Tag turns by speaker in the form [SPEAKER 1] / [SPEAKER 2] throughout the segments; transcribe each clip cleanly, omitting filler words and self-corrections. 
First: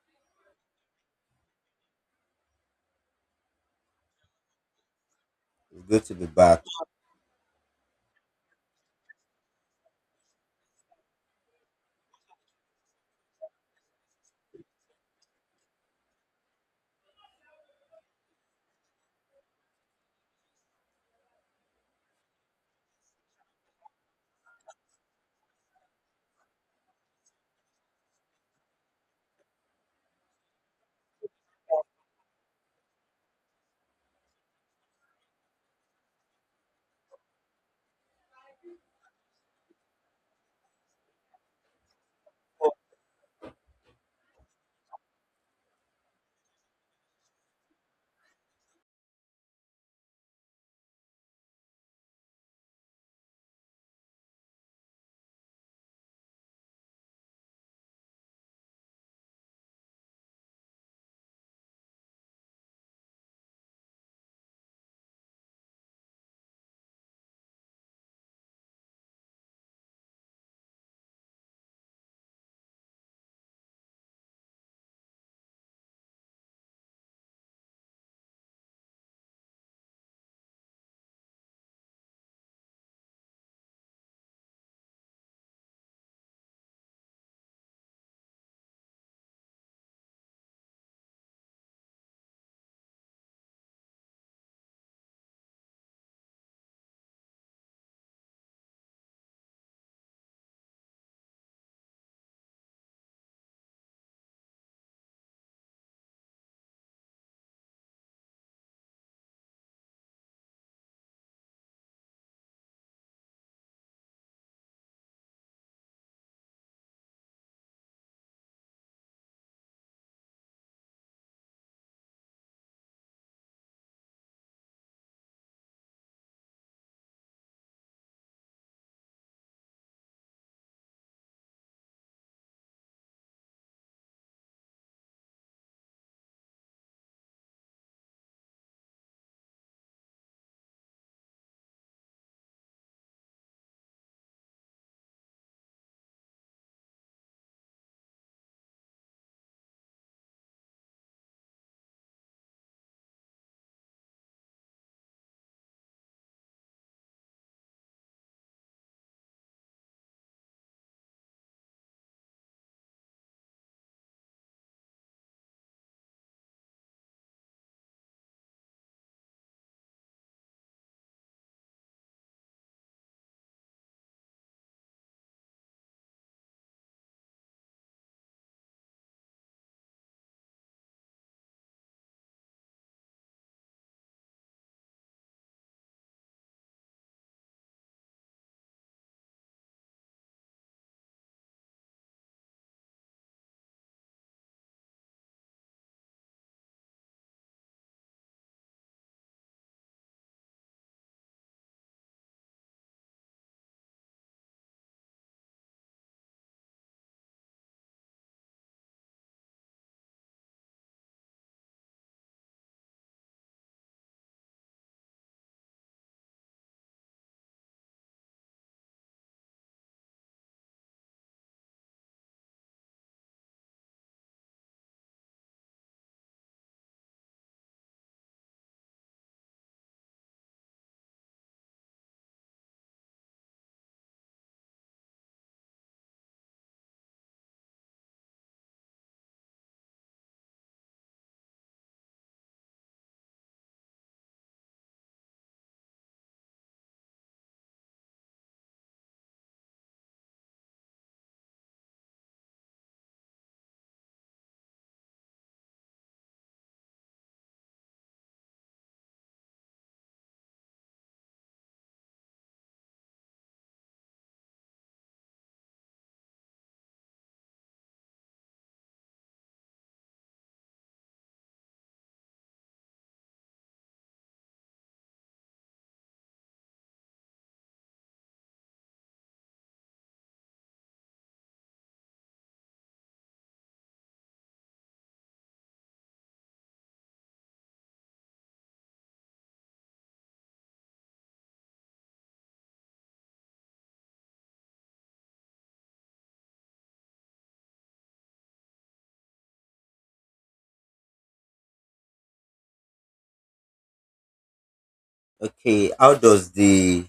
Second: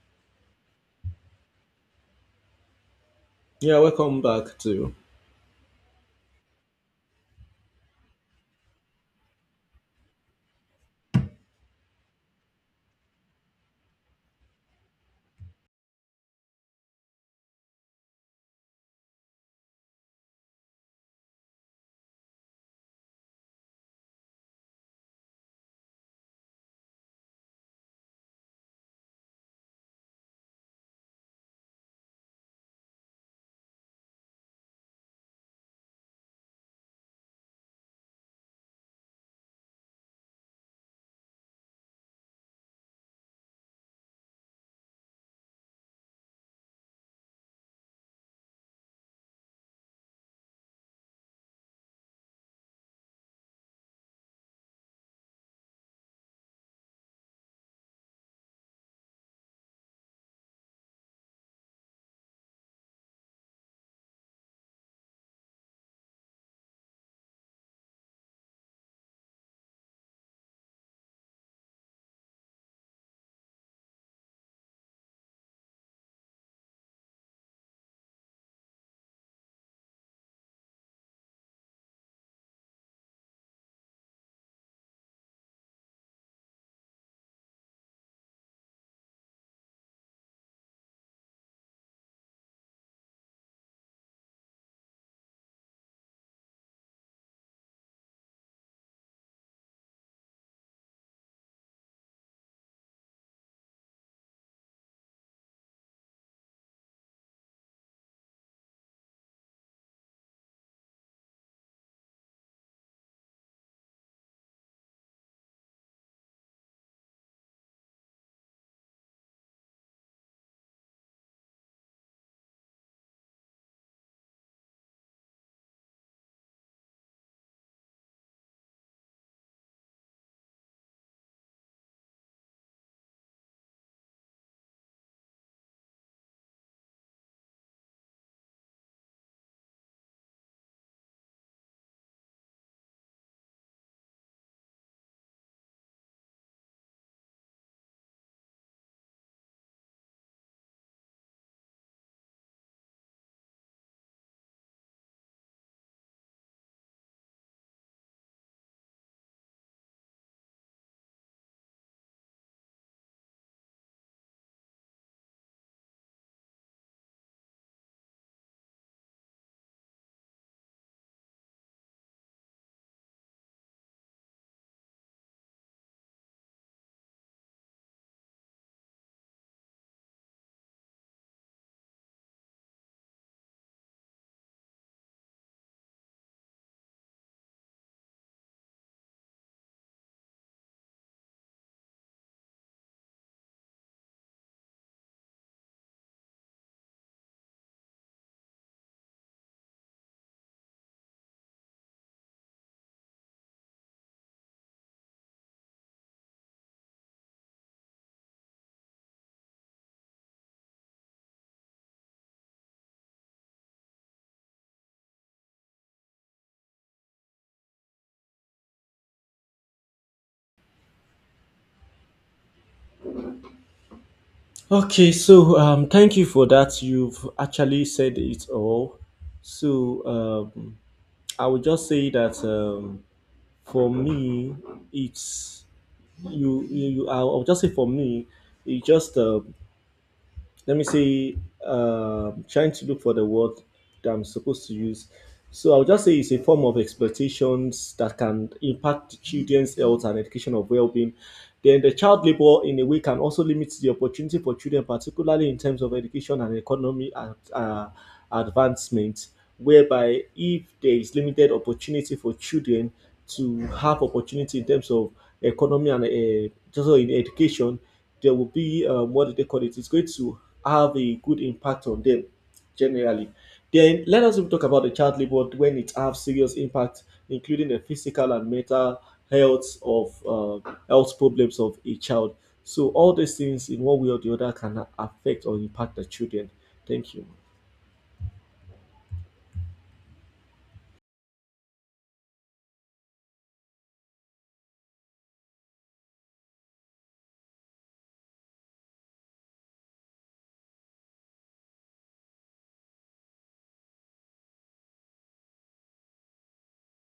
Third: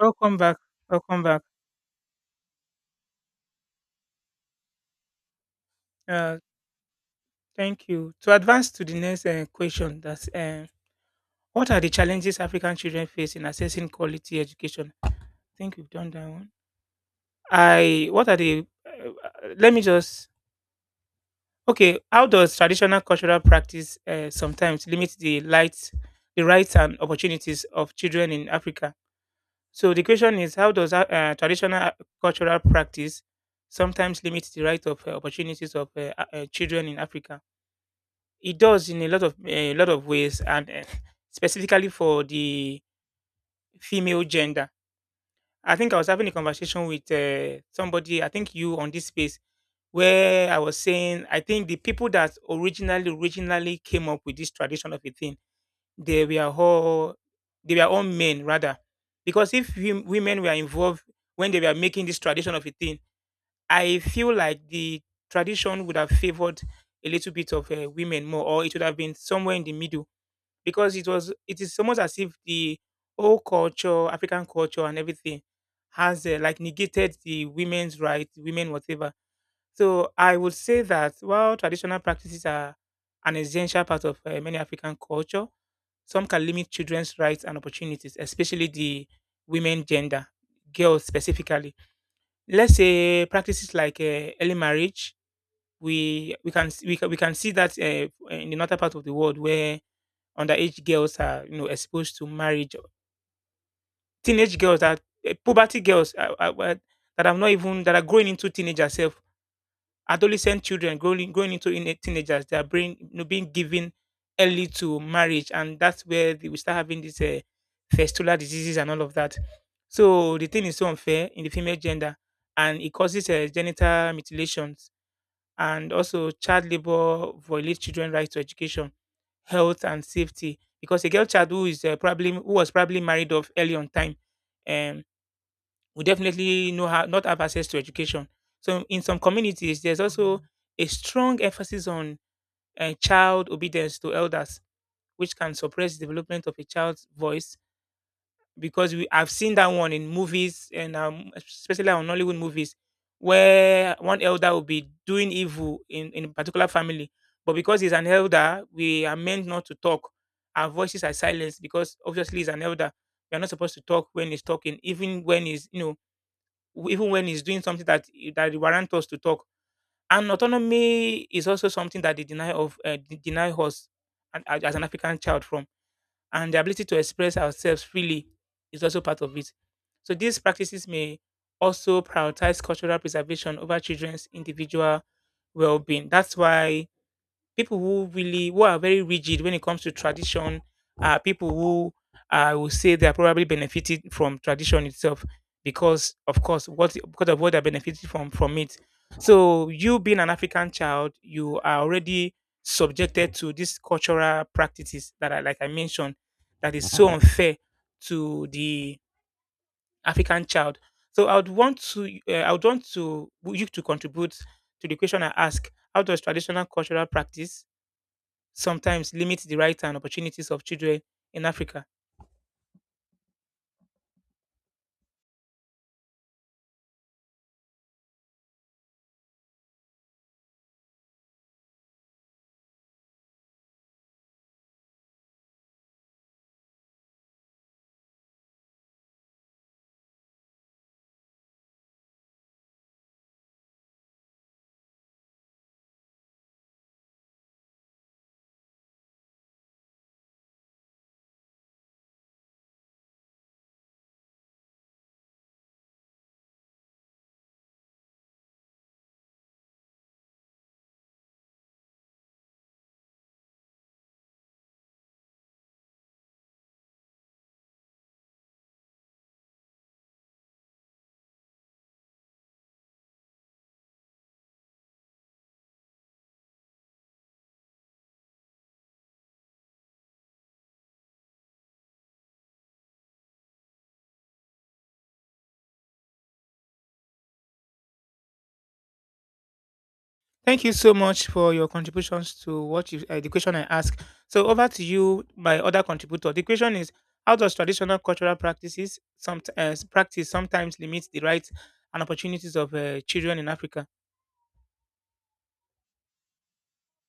[SPEAKER 1] Welcome back. Welcome back.
[SPEAKER 2] Yeah, welcome back to.
[SPEAKER 3] It's good to be
[SPEAKER 1] Uh,
[SPEAKER 3] back.
[SPEAKER 1] thank you. To advance to the next question, that's what are the challenges African children face in accessing quality education? I think we've done that one. I what are the? Let me just okay. How does traditional cultural practice sometimes limit the lights, the rights and opportunities of children in Africa? So the question is, how does traditional cultural practice sometimes limit the right of opportunities of children in Africa? It does in a lot of a lot of ways, and specifically for the female gender. I think I was having a conversation with somebody. I think you on this space where I was saying I think the people that originally came up with this tradition of a thing, they were all they were all men rather, because if women were involved when they were making this tradition of a thing, I feel like the tradition would have favored a little bit of women more, or it would have been somewhere in the middle because it is almost as if the whole culture, African culture and everything has like negated the women's right, women whatever. So I would say that while traditional practices are an essential part of many African culture, some can limit children's rights and opportunities, especially the women gender, girls specifically. Let's say practices like early marriage. We can we we can see that in the northern part of the world where underage girls are exposed to marriage, teenage girls that puberty girls that have not even that are growing into teenager self, adolescent children growing into in teenagers, they are being being given early to marriage, and that's where we start having these festival diseases and all of that. So the thing is so unfair in the female gender, and it causes genital mutilations, and also child labor violates children' right to education, health and safety, because a girl child who is probably who was probably married off early on time um will definitely know how not have access to education. So in some communities there's also a strong emphasis on child obedience to elders, which can suppress development of a child's voice, because we I've seen that one in movies and especially on Nollywood movies, where one elder will be doing evil in a particular family. But because he's an elder, we are meant not to talk. Our voices are silenced because obviously he's an elder. We are not supposed to talk when he's talking, even when he's even when he's doing something that warrants us to talk. And autonomy is also something that they deny of deny us and- as an African child from, and the ability to express ourselves freely is also part of it. So these practices may also prioritize cultural preservation over children's individual well-being. That's why people who are very rigid when it comes to tradition are people who, I would say, they are probably benefited from tradition itself because of course what because of what they benefited from it. So you, being an African child, you are already subjected to these cultural practices that are, like I mentioned, that is so unfair to the African child. So I would want to I would want to you to contribute to the question I ask: how does traditional cultural practice sometimes limit the rights and opportunities of children in Africa?
[SPEAKER 2] Okay, so thank you for that. You've actually said it all. So um, I would just say that for me, it's you. You. You I'll just say for me, it just let me see trying to look for the word that I'm supposed to use so I'll just say it's a form of exploitations that can impact the children's health and education of well-being then the child labor in a way can also limit the opportunity for children particularly in terms of education and economy and advancement whereby if there is limited opportunity for children to have opportunity in terms of economy and just in education, there will be what do they call it? It's going to have a good impact on them generally. Then let us even talk about the child labor when it has serious impact, including the physical and mental health of health problems of a child. So all these things, in one way or the other, can affect or impact the children. Thank you.
[SPEAKER 1] Thank you so much for your contributions to what the question I asked. So over to you, my other contributor. The question is: how does traditional cultural practices, sometimes limit the rights and opportunities of children in Africa?
[SPEAKER 3] Okay, how does the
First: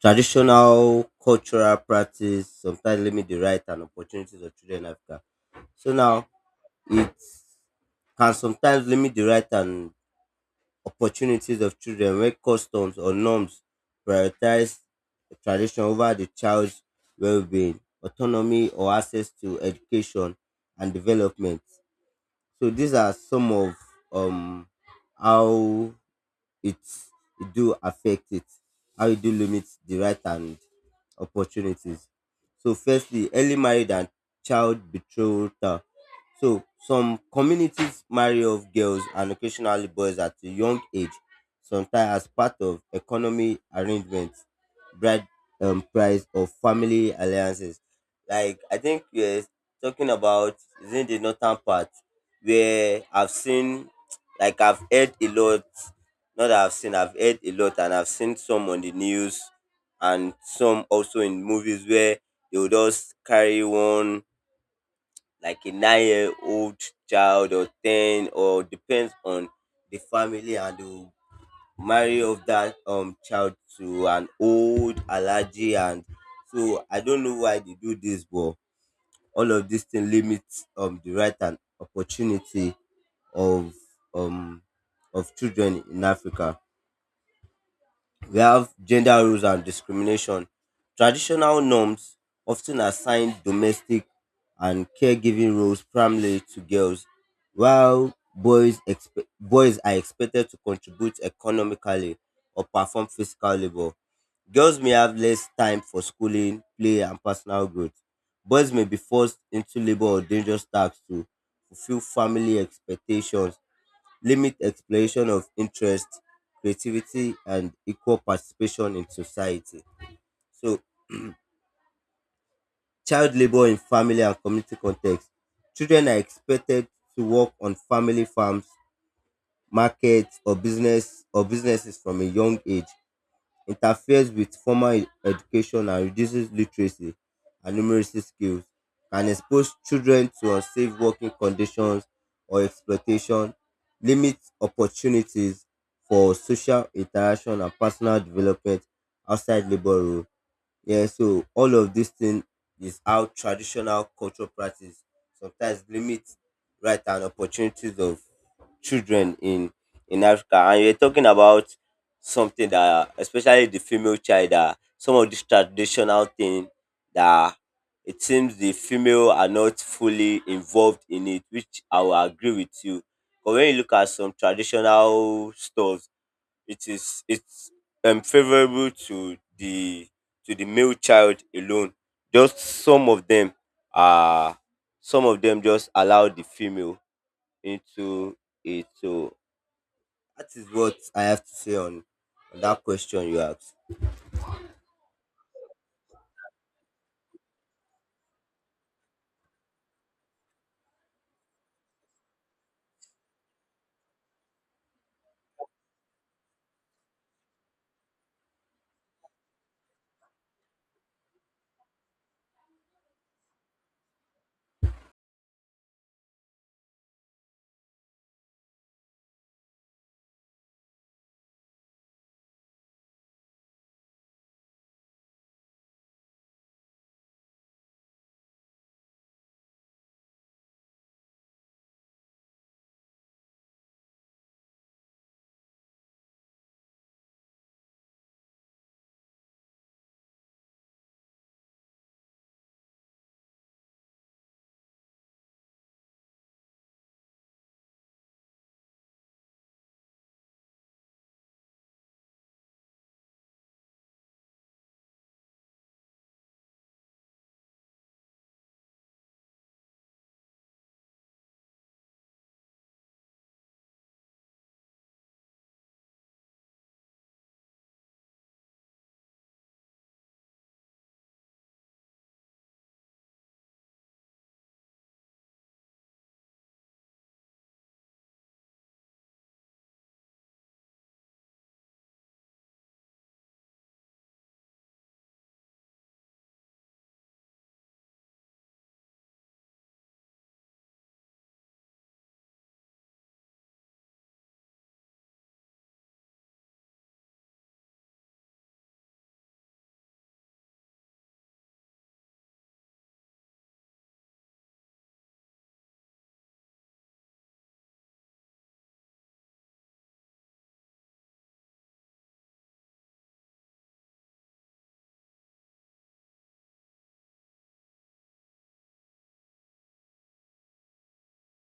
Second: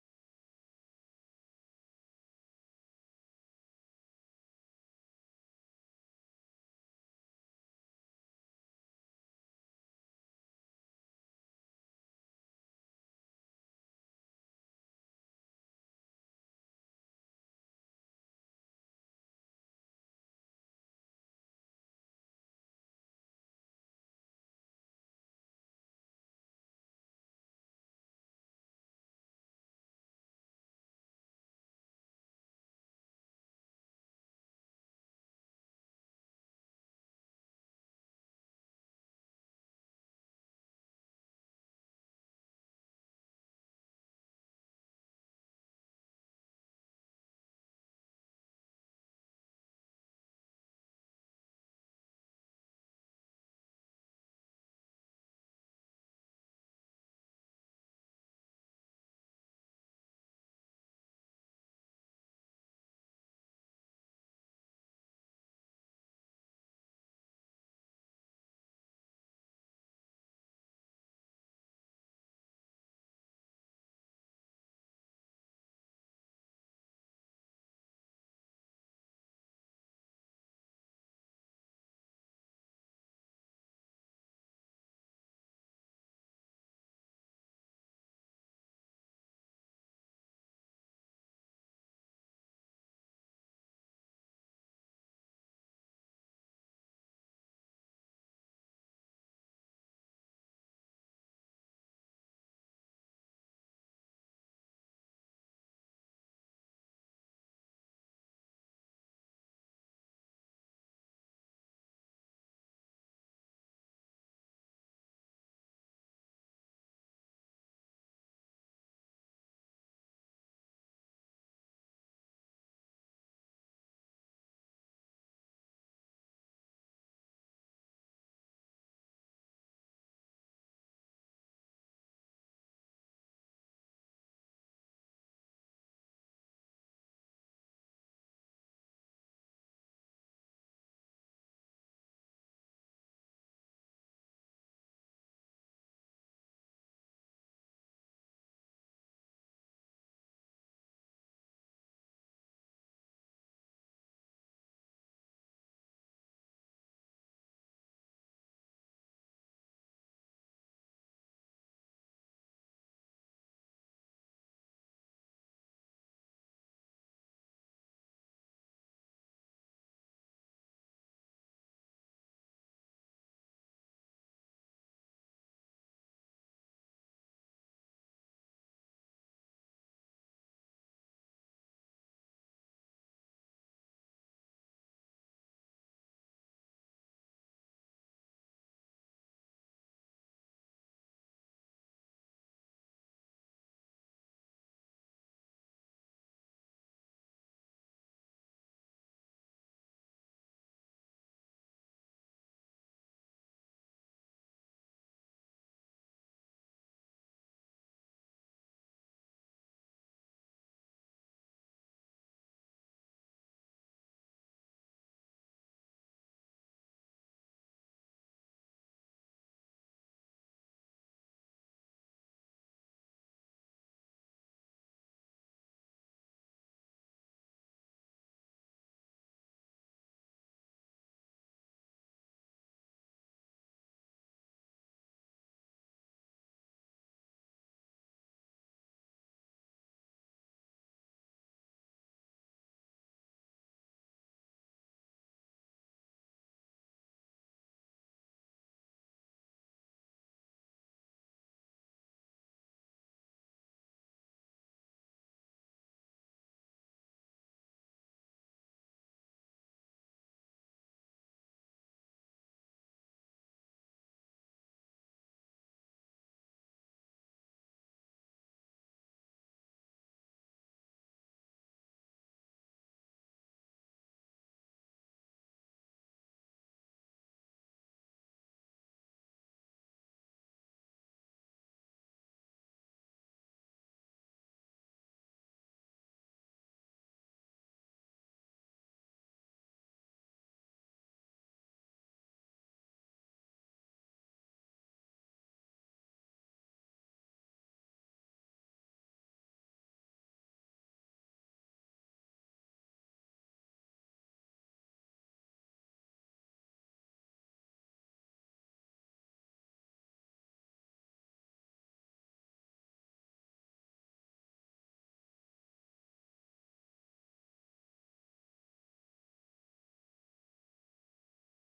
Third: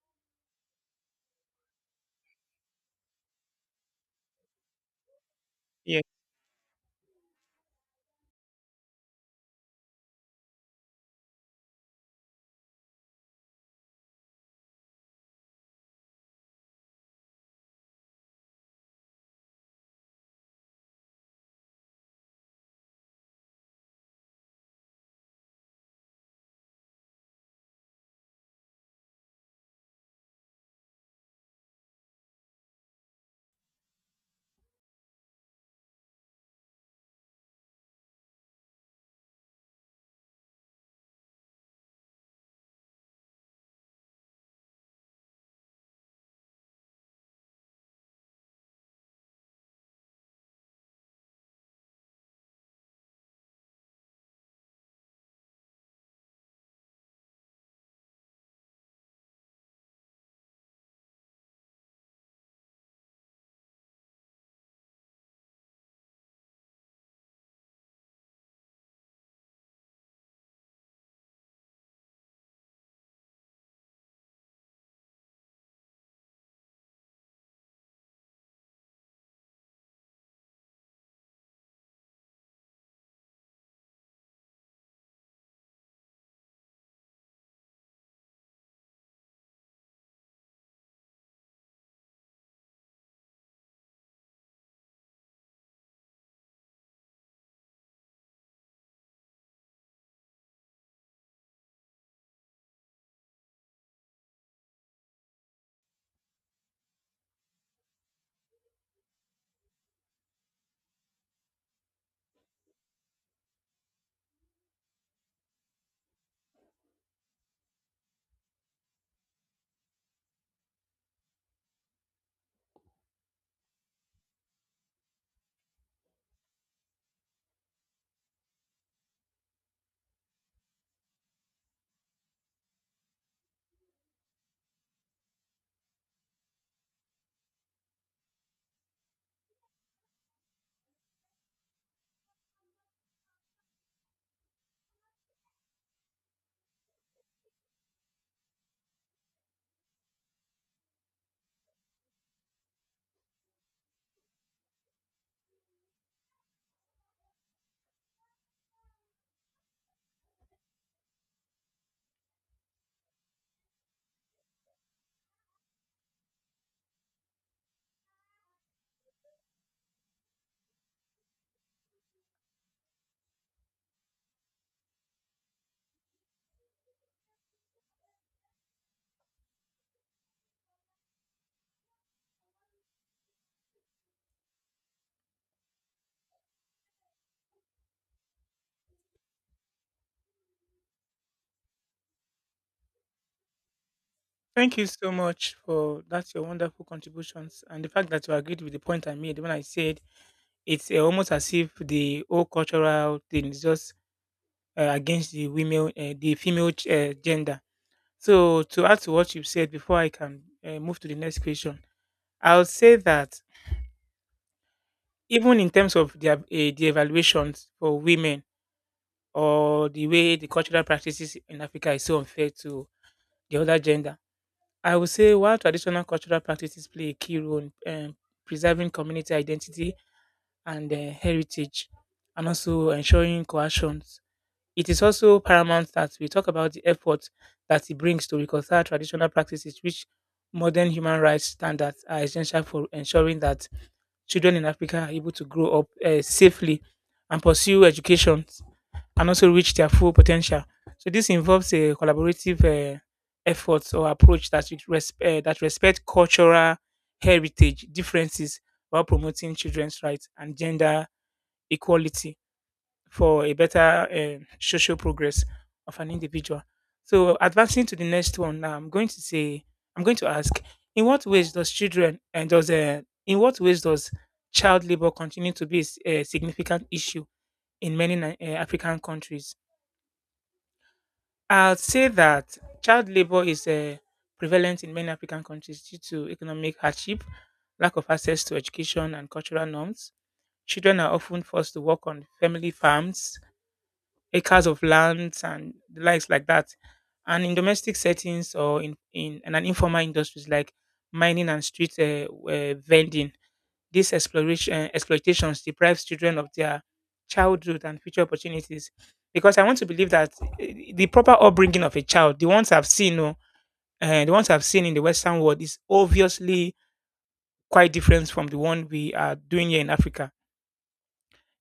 [SPEAKER 3] traditional cultural practice sometimes limit the right and opportunities of children in Africa? So
[SPEAKER 1] Yeah.
[SPEAKER 3] now it can sometimes limit the right and opportunities of children when customs or norms prioritize the tradition over the child's well-being, autonomy, or access to education and development. So these are some of um how it's it do affect it how it do limit the right and opportunities. So firstly, early marriage and child betrothal. So some communities marry off girls and occasionally boys at a young age, sometimes as part of economy arrangements, bride price, or family alliances. Like, I think we're talking about is in the northern part, where I've seen, like, I've heard a lot. Not that I've seen, I've heard a lot, and I've seen some on the news and some also in movies, where they will just carry one, like a 9-year-old old child, or 10, or depends on the family, and they will marry off that child to an old allergy. And so I don't know why they do this, but all of this thing limits the right and opportunity of um of children in Africa. We have gender roles and discrimination. Traditional norms often assign domestic and caregiving roles primarily to girls, while boys are expected to contribute economically or perform physical labor. Girls may have less time for schooling, play, and personal growth. Boys may be forced into labor or dangerous tasks to fulfill family expectations, limit exploration of interest, creativity, and equal participation in society. So, child labor in family and community context. Children are expected to work on family farms, markets, or businesses from a young age. Interferes with formal education and reduces literacy and numeracy skills, can expose children to unsafe working conditions or exploitation, limits opportunities for social interaction and personal development outside labor role. Yeah, so all of this thing is how traditional cultural practice sometimes limits right and opportunities of children in Africa. And you're talking about something that, especially the female child, that some of these traditional thing, that it seems the female are not fully involved in it, which I will agree with you. But when you look at some traditional stuff, it's favorable to the male child alone. Just some of them are, some of them just allow the female into it. So that is what I have to say on that question you asked.
[SPEAKER 1] Thank you so much for that's your wonderful contributions, and the fact that you agreed with the point I made when I said it's almost as if the whole cultural thing is just against the women, the female gender. So to add to what you've said before, I can move to the next question. I'll say that even in terms of the evaluations for women or the way the cultural practices in Africa is so unfair to the other gender, I would say while traditional cultural practices play a key role in preserving community identity and heritage, and also ensuring cohesion, it is also paramount that we talk about the effort that it brings to reconcile traditional practices which modern human rights standards are essential for ensuring that children in Africa are able to grow up safely and pursue education and also reach their full potential. So this involves a collaborative effort or approach that that respect cultural heritage differences while promoting children's rights and gender equality for a better social progress of an individual. So advancing to the next one, now I'm going to say I'm going to ask: in what ways does children and does in what ways does child labor continue to be a significant issue in many African countries? I'd say that child labor is prevalent in many African countries due to economic hardship, lack of access to education and cultural norms. Children are often forced to work on family farms, acres of lands, and the likes like that, and in domestic settings, or in an informal industries like mining and street vending. This exploration exploitations deprives children of their childhood and future opportunities. Because I want to believe that the proper upbringing of a child, the ones I've seen, oh, the ones I've seen in the Western world, is obviously quite different from the one we are doing here in Africa.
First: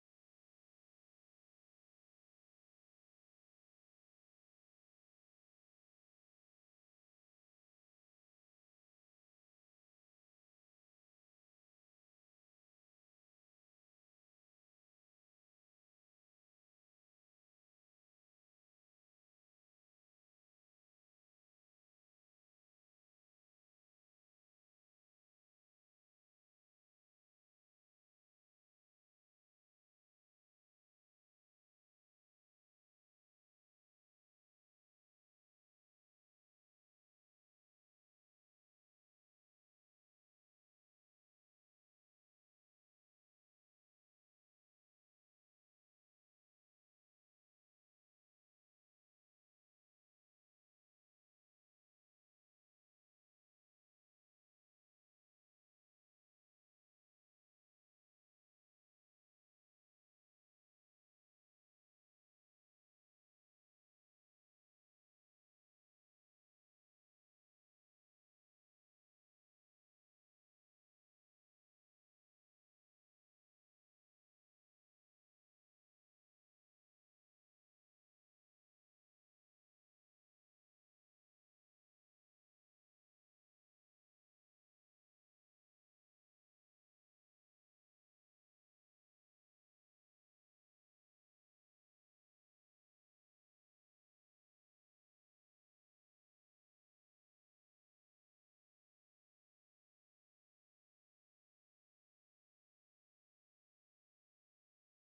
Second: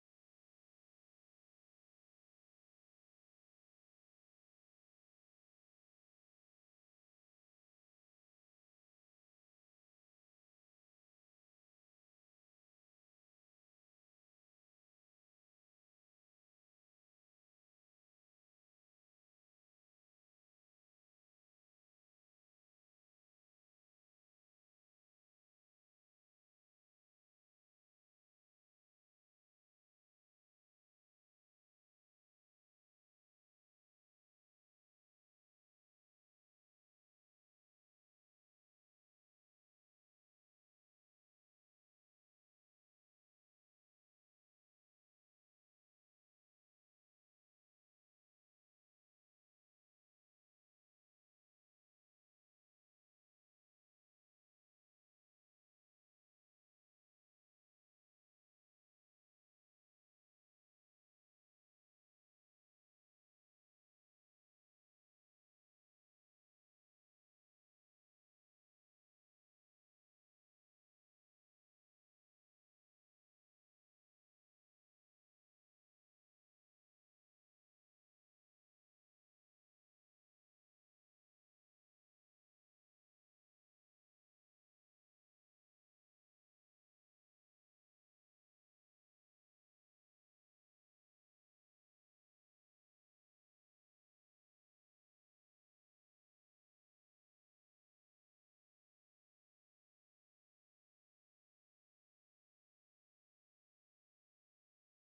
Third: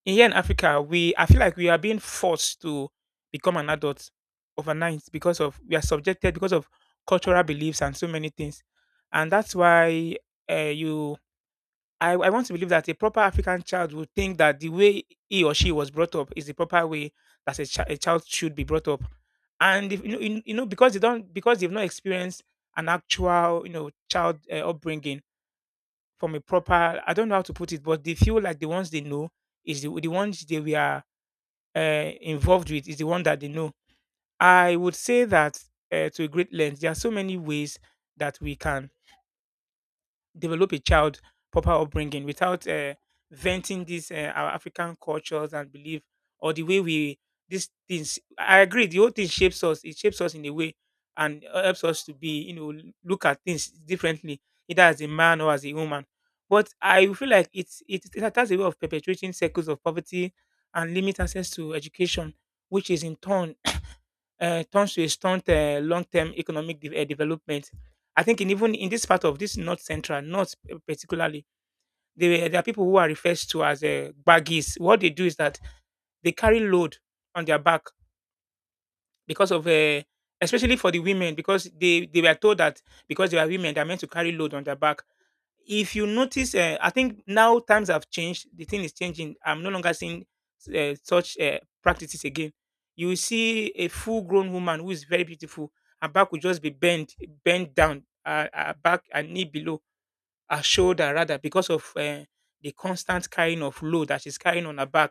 [SPEAKER 1] In here in Africa, we I feel like we are being forced to become an adult overnight because of, we are subjected because of cultural beliefs and so many things, and that's why you I want to believe that a proper African child would think that the way he or she was brought up is the proper way that a child should be brought up, and if, you know, you know, because they don't, because they've not experienced an actual, you know, child upbringing from a proper, I don't know how to put it, but they feel like the ones they know is the ones they were involved with is the one that they know. I would say that to a great length, there are so many ways that we can develop a child proper upbringing without venting these our African cultures and belief, or the way we these things. I agree. The whole thing shapes us. It shapes us in a way, and helps us to be, you know, look at things differently, either as a man or as a woman. But I feel like it, it has a way of perpetuating cycles of poverty and limit access to education, which is in turn turns to a stunt long-term economic development. I think in, even in this part of this North Central, not particularly, there are people who are referred to as baggies. What they do is that they carry load on their back because of, especially for the women, because they were told that because they are women, they're meant to carry load on their back. If you notice, I think now times have changed. The thing is changing. I'm no longer seeing such practices again. You will see a full-grown woman who is very beautiful. Her back will just be bent, bent down, her back and knee below, her shoulder rather, because of the constant carrying of load that she's carrying on her back.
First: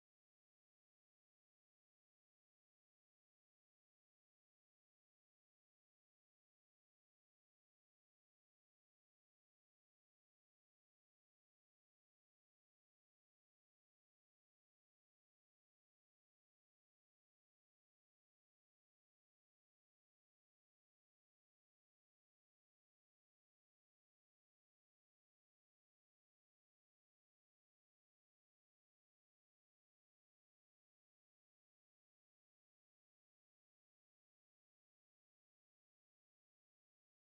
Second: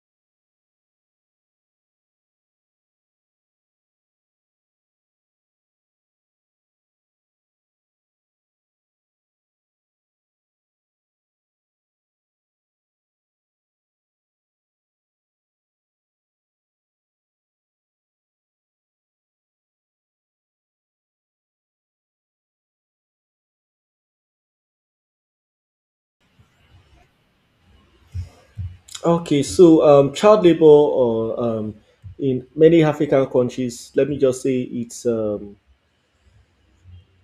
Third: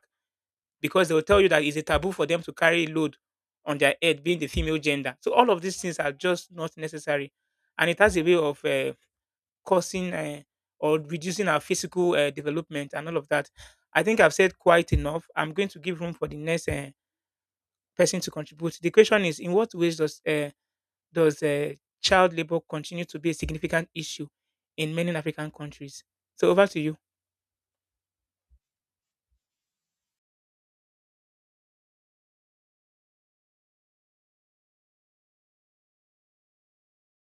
[SPEAKER 1] Because they will tell you that it's a taboo for them to carry load on their head, being the female gender. So all of these things are just not necessary, and it has a way of causing or reducing our physical development and all of that. I think I've said quite enough. I'm going to give room for the next person to contribute. The question is, in what ways does does uh, child labor continue to be a significant issue in many African countries? So over to you.
[SPEAKER 2] Okay, so child labor, or in many African countries, let me just say it's um,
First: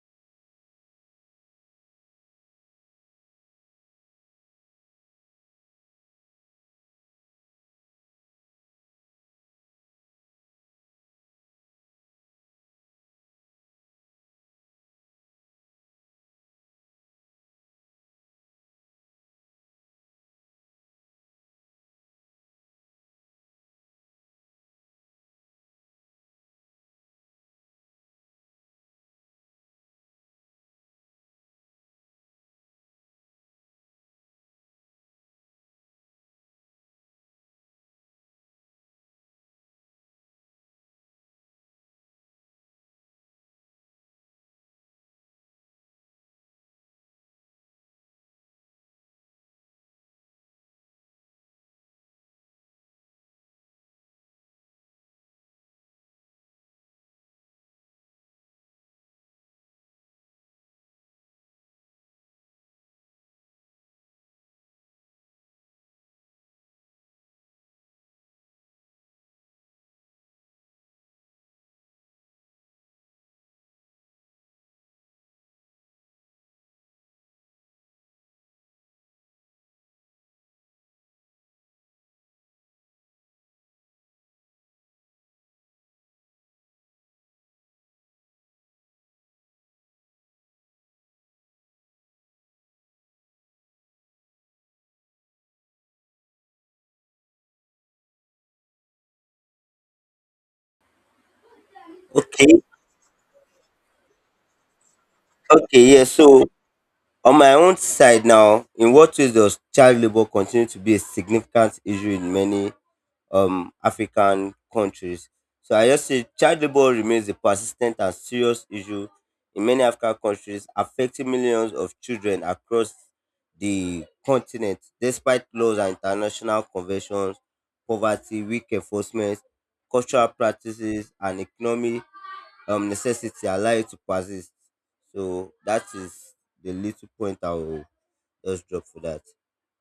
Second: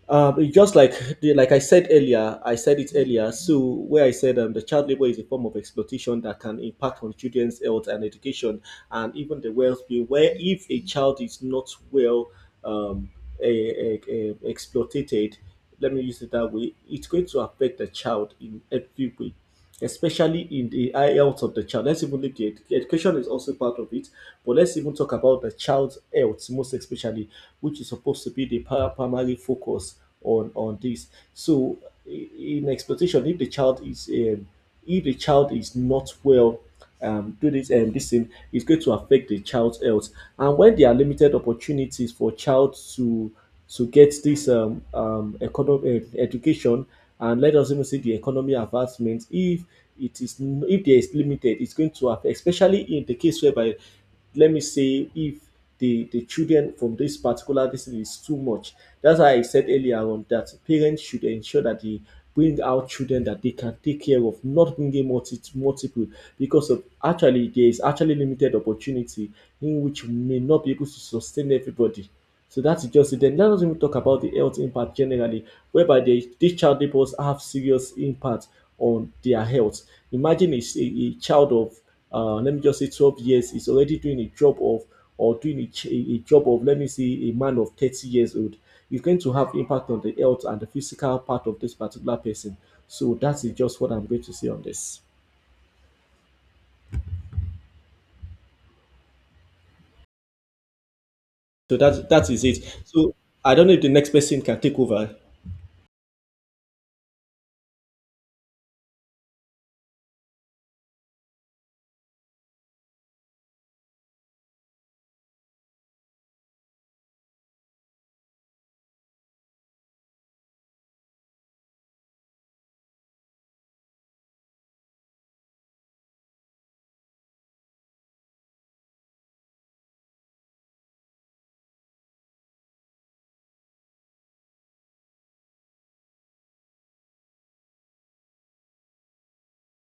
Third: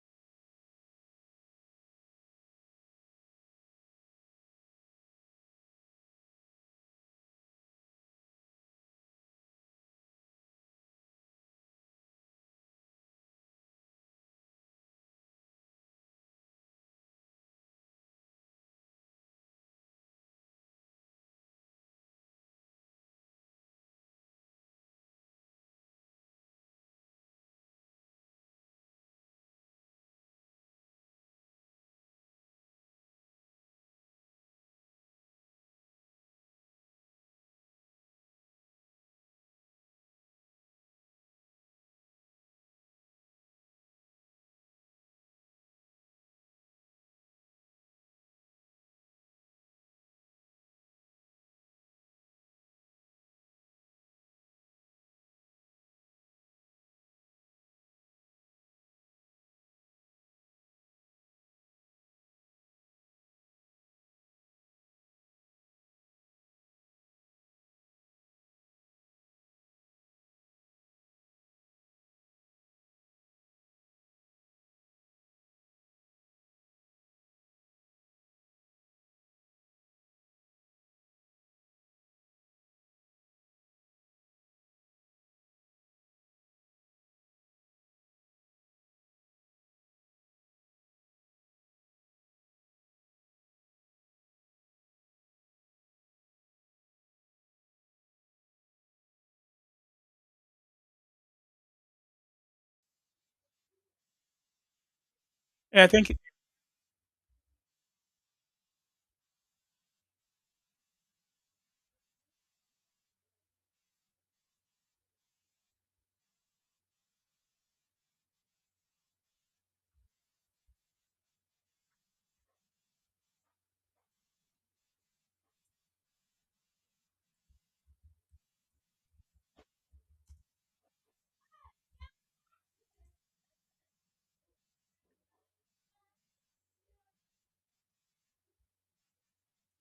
[SPEAKER 2] um, it's just like like I said earlier. I said it earlier. So where I said the child labor is a form of exploitation that can impact on children's health and education, and even the well-being. Where if a child is not well um, exploited, let me use it that way, it's going to affect the child in every way, especially in the health of the child. Let's even leave the education is also part of it, but let's even talk about the child's health, most especially, which is supposed to be the primary focus on this. So in exploitation, if the child is if the child is not well do this this thing is going to affect the child's health. And when there are limited opportunities for child to get this economic education, and let us even see the economy advancement, if it if there is limited, it's going to affect, especially in the case whereby let me say if the children from this particular district is too much, that's why I said earlier on that parents should ensure that they bring out children that they can take care of, not bringing multiple because of, actually there is actually limited opportunity in which we may not be able to sustain everybody. So that's just it. Then let us even talk about the health impact generally, whereby they, these child laborers have serious impact on their health. Imagine a child of, let me just say 12 years is already doing a job of, or doing a, ch- a job of, let me say, a man of 30 years old. It's going to have impact on the health and the physical part of this particular person. So that is just what I'm going to say on this. So that is
[SPEAKER 3] Okay,
[SPEAKER 2] it. So I don't know if the next person can take over.
[SPEAKER 1] Yeah,
[SPEAKER 3] okay, yeah.
[SPEAKER 1] thank you.
[SPEAKER 3] So on my own side now, in what ways does child labor continue to be a significant issue in many African countries? So I just say child labor remains a persistent and serious issue in many African countries, affecting millions of children across the continent. Despite laws and international conventions, poverty, weak enforcement, cultural practices, and economic necessity allow it to persist. So that is the little point I will just drop for that.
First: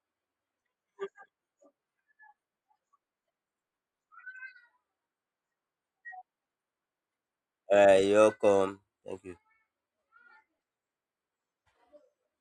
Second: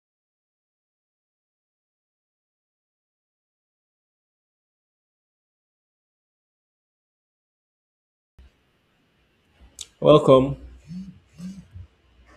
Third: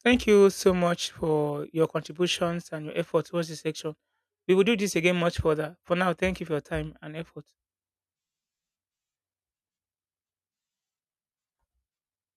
[SPEAKER 1] Thank you so much for your contributions and your effort towards this section. We will do this again much further. For now, thank you for your time and effort.
[SPEAKER 3] You're welcome. Thank you.
[SPEAKER 2] Welcome.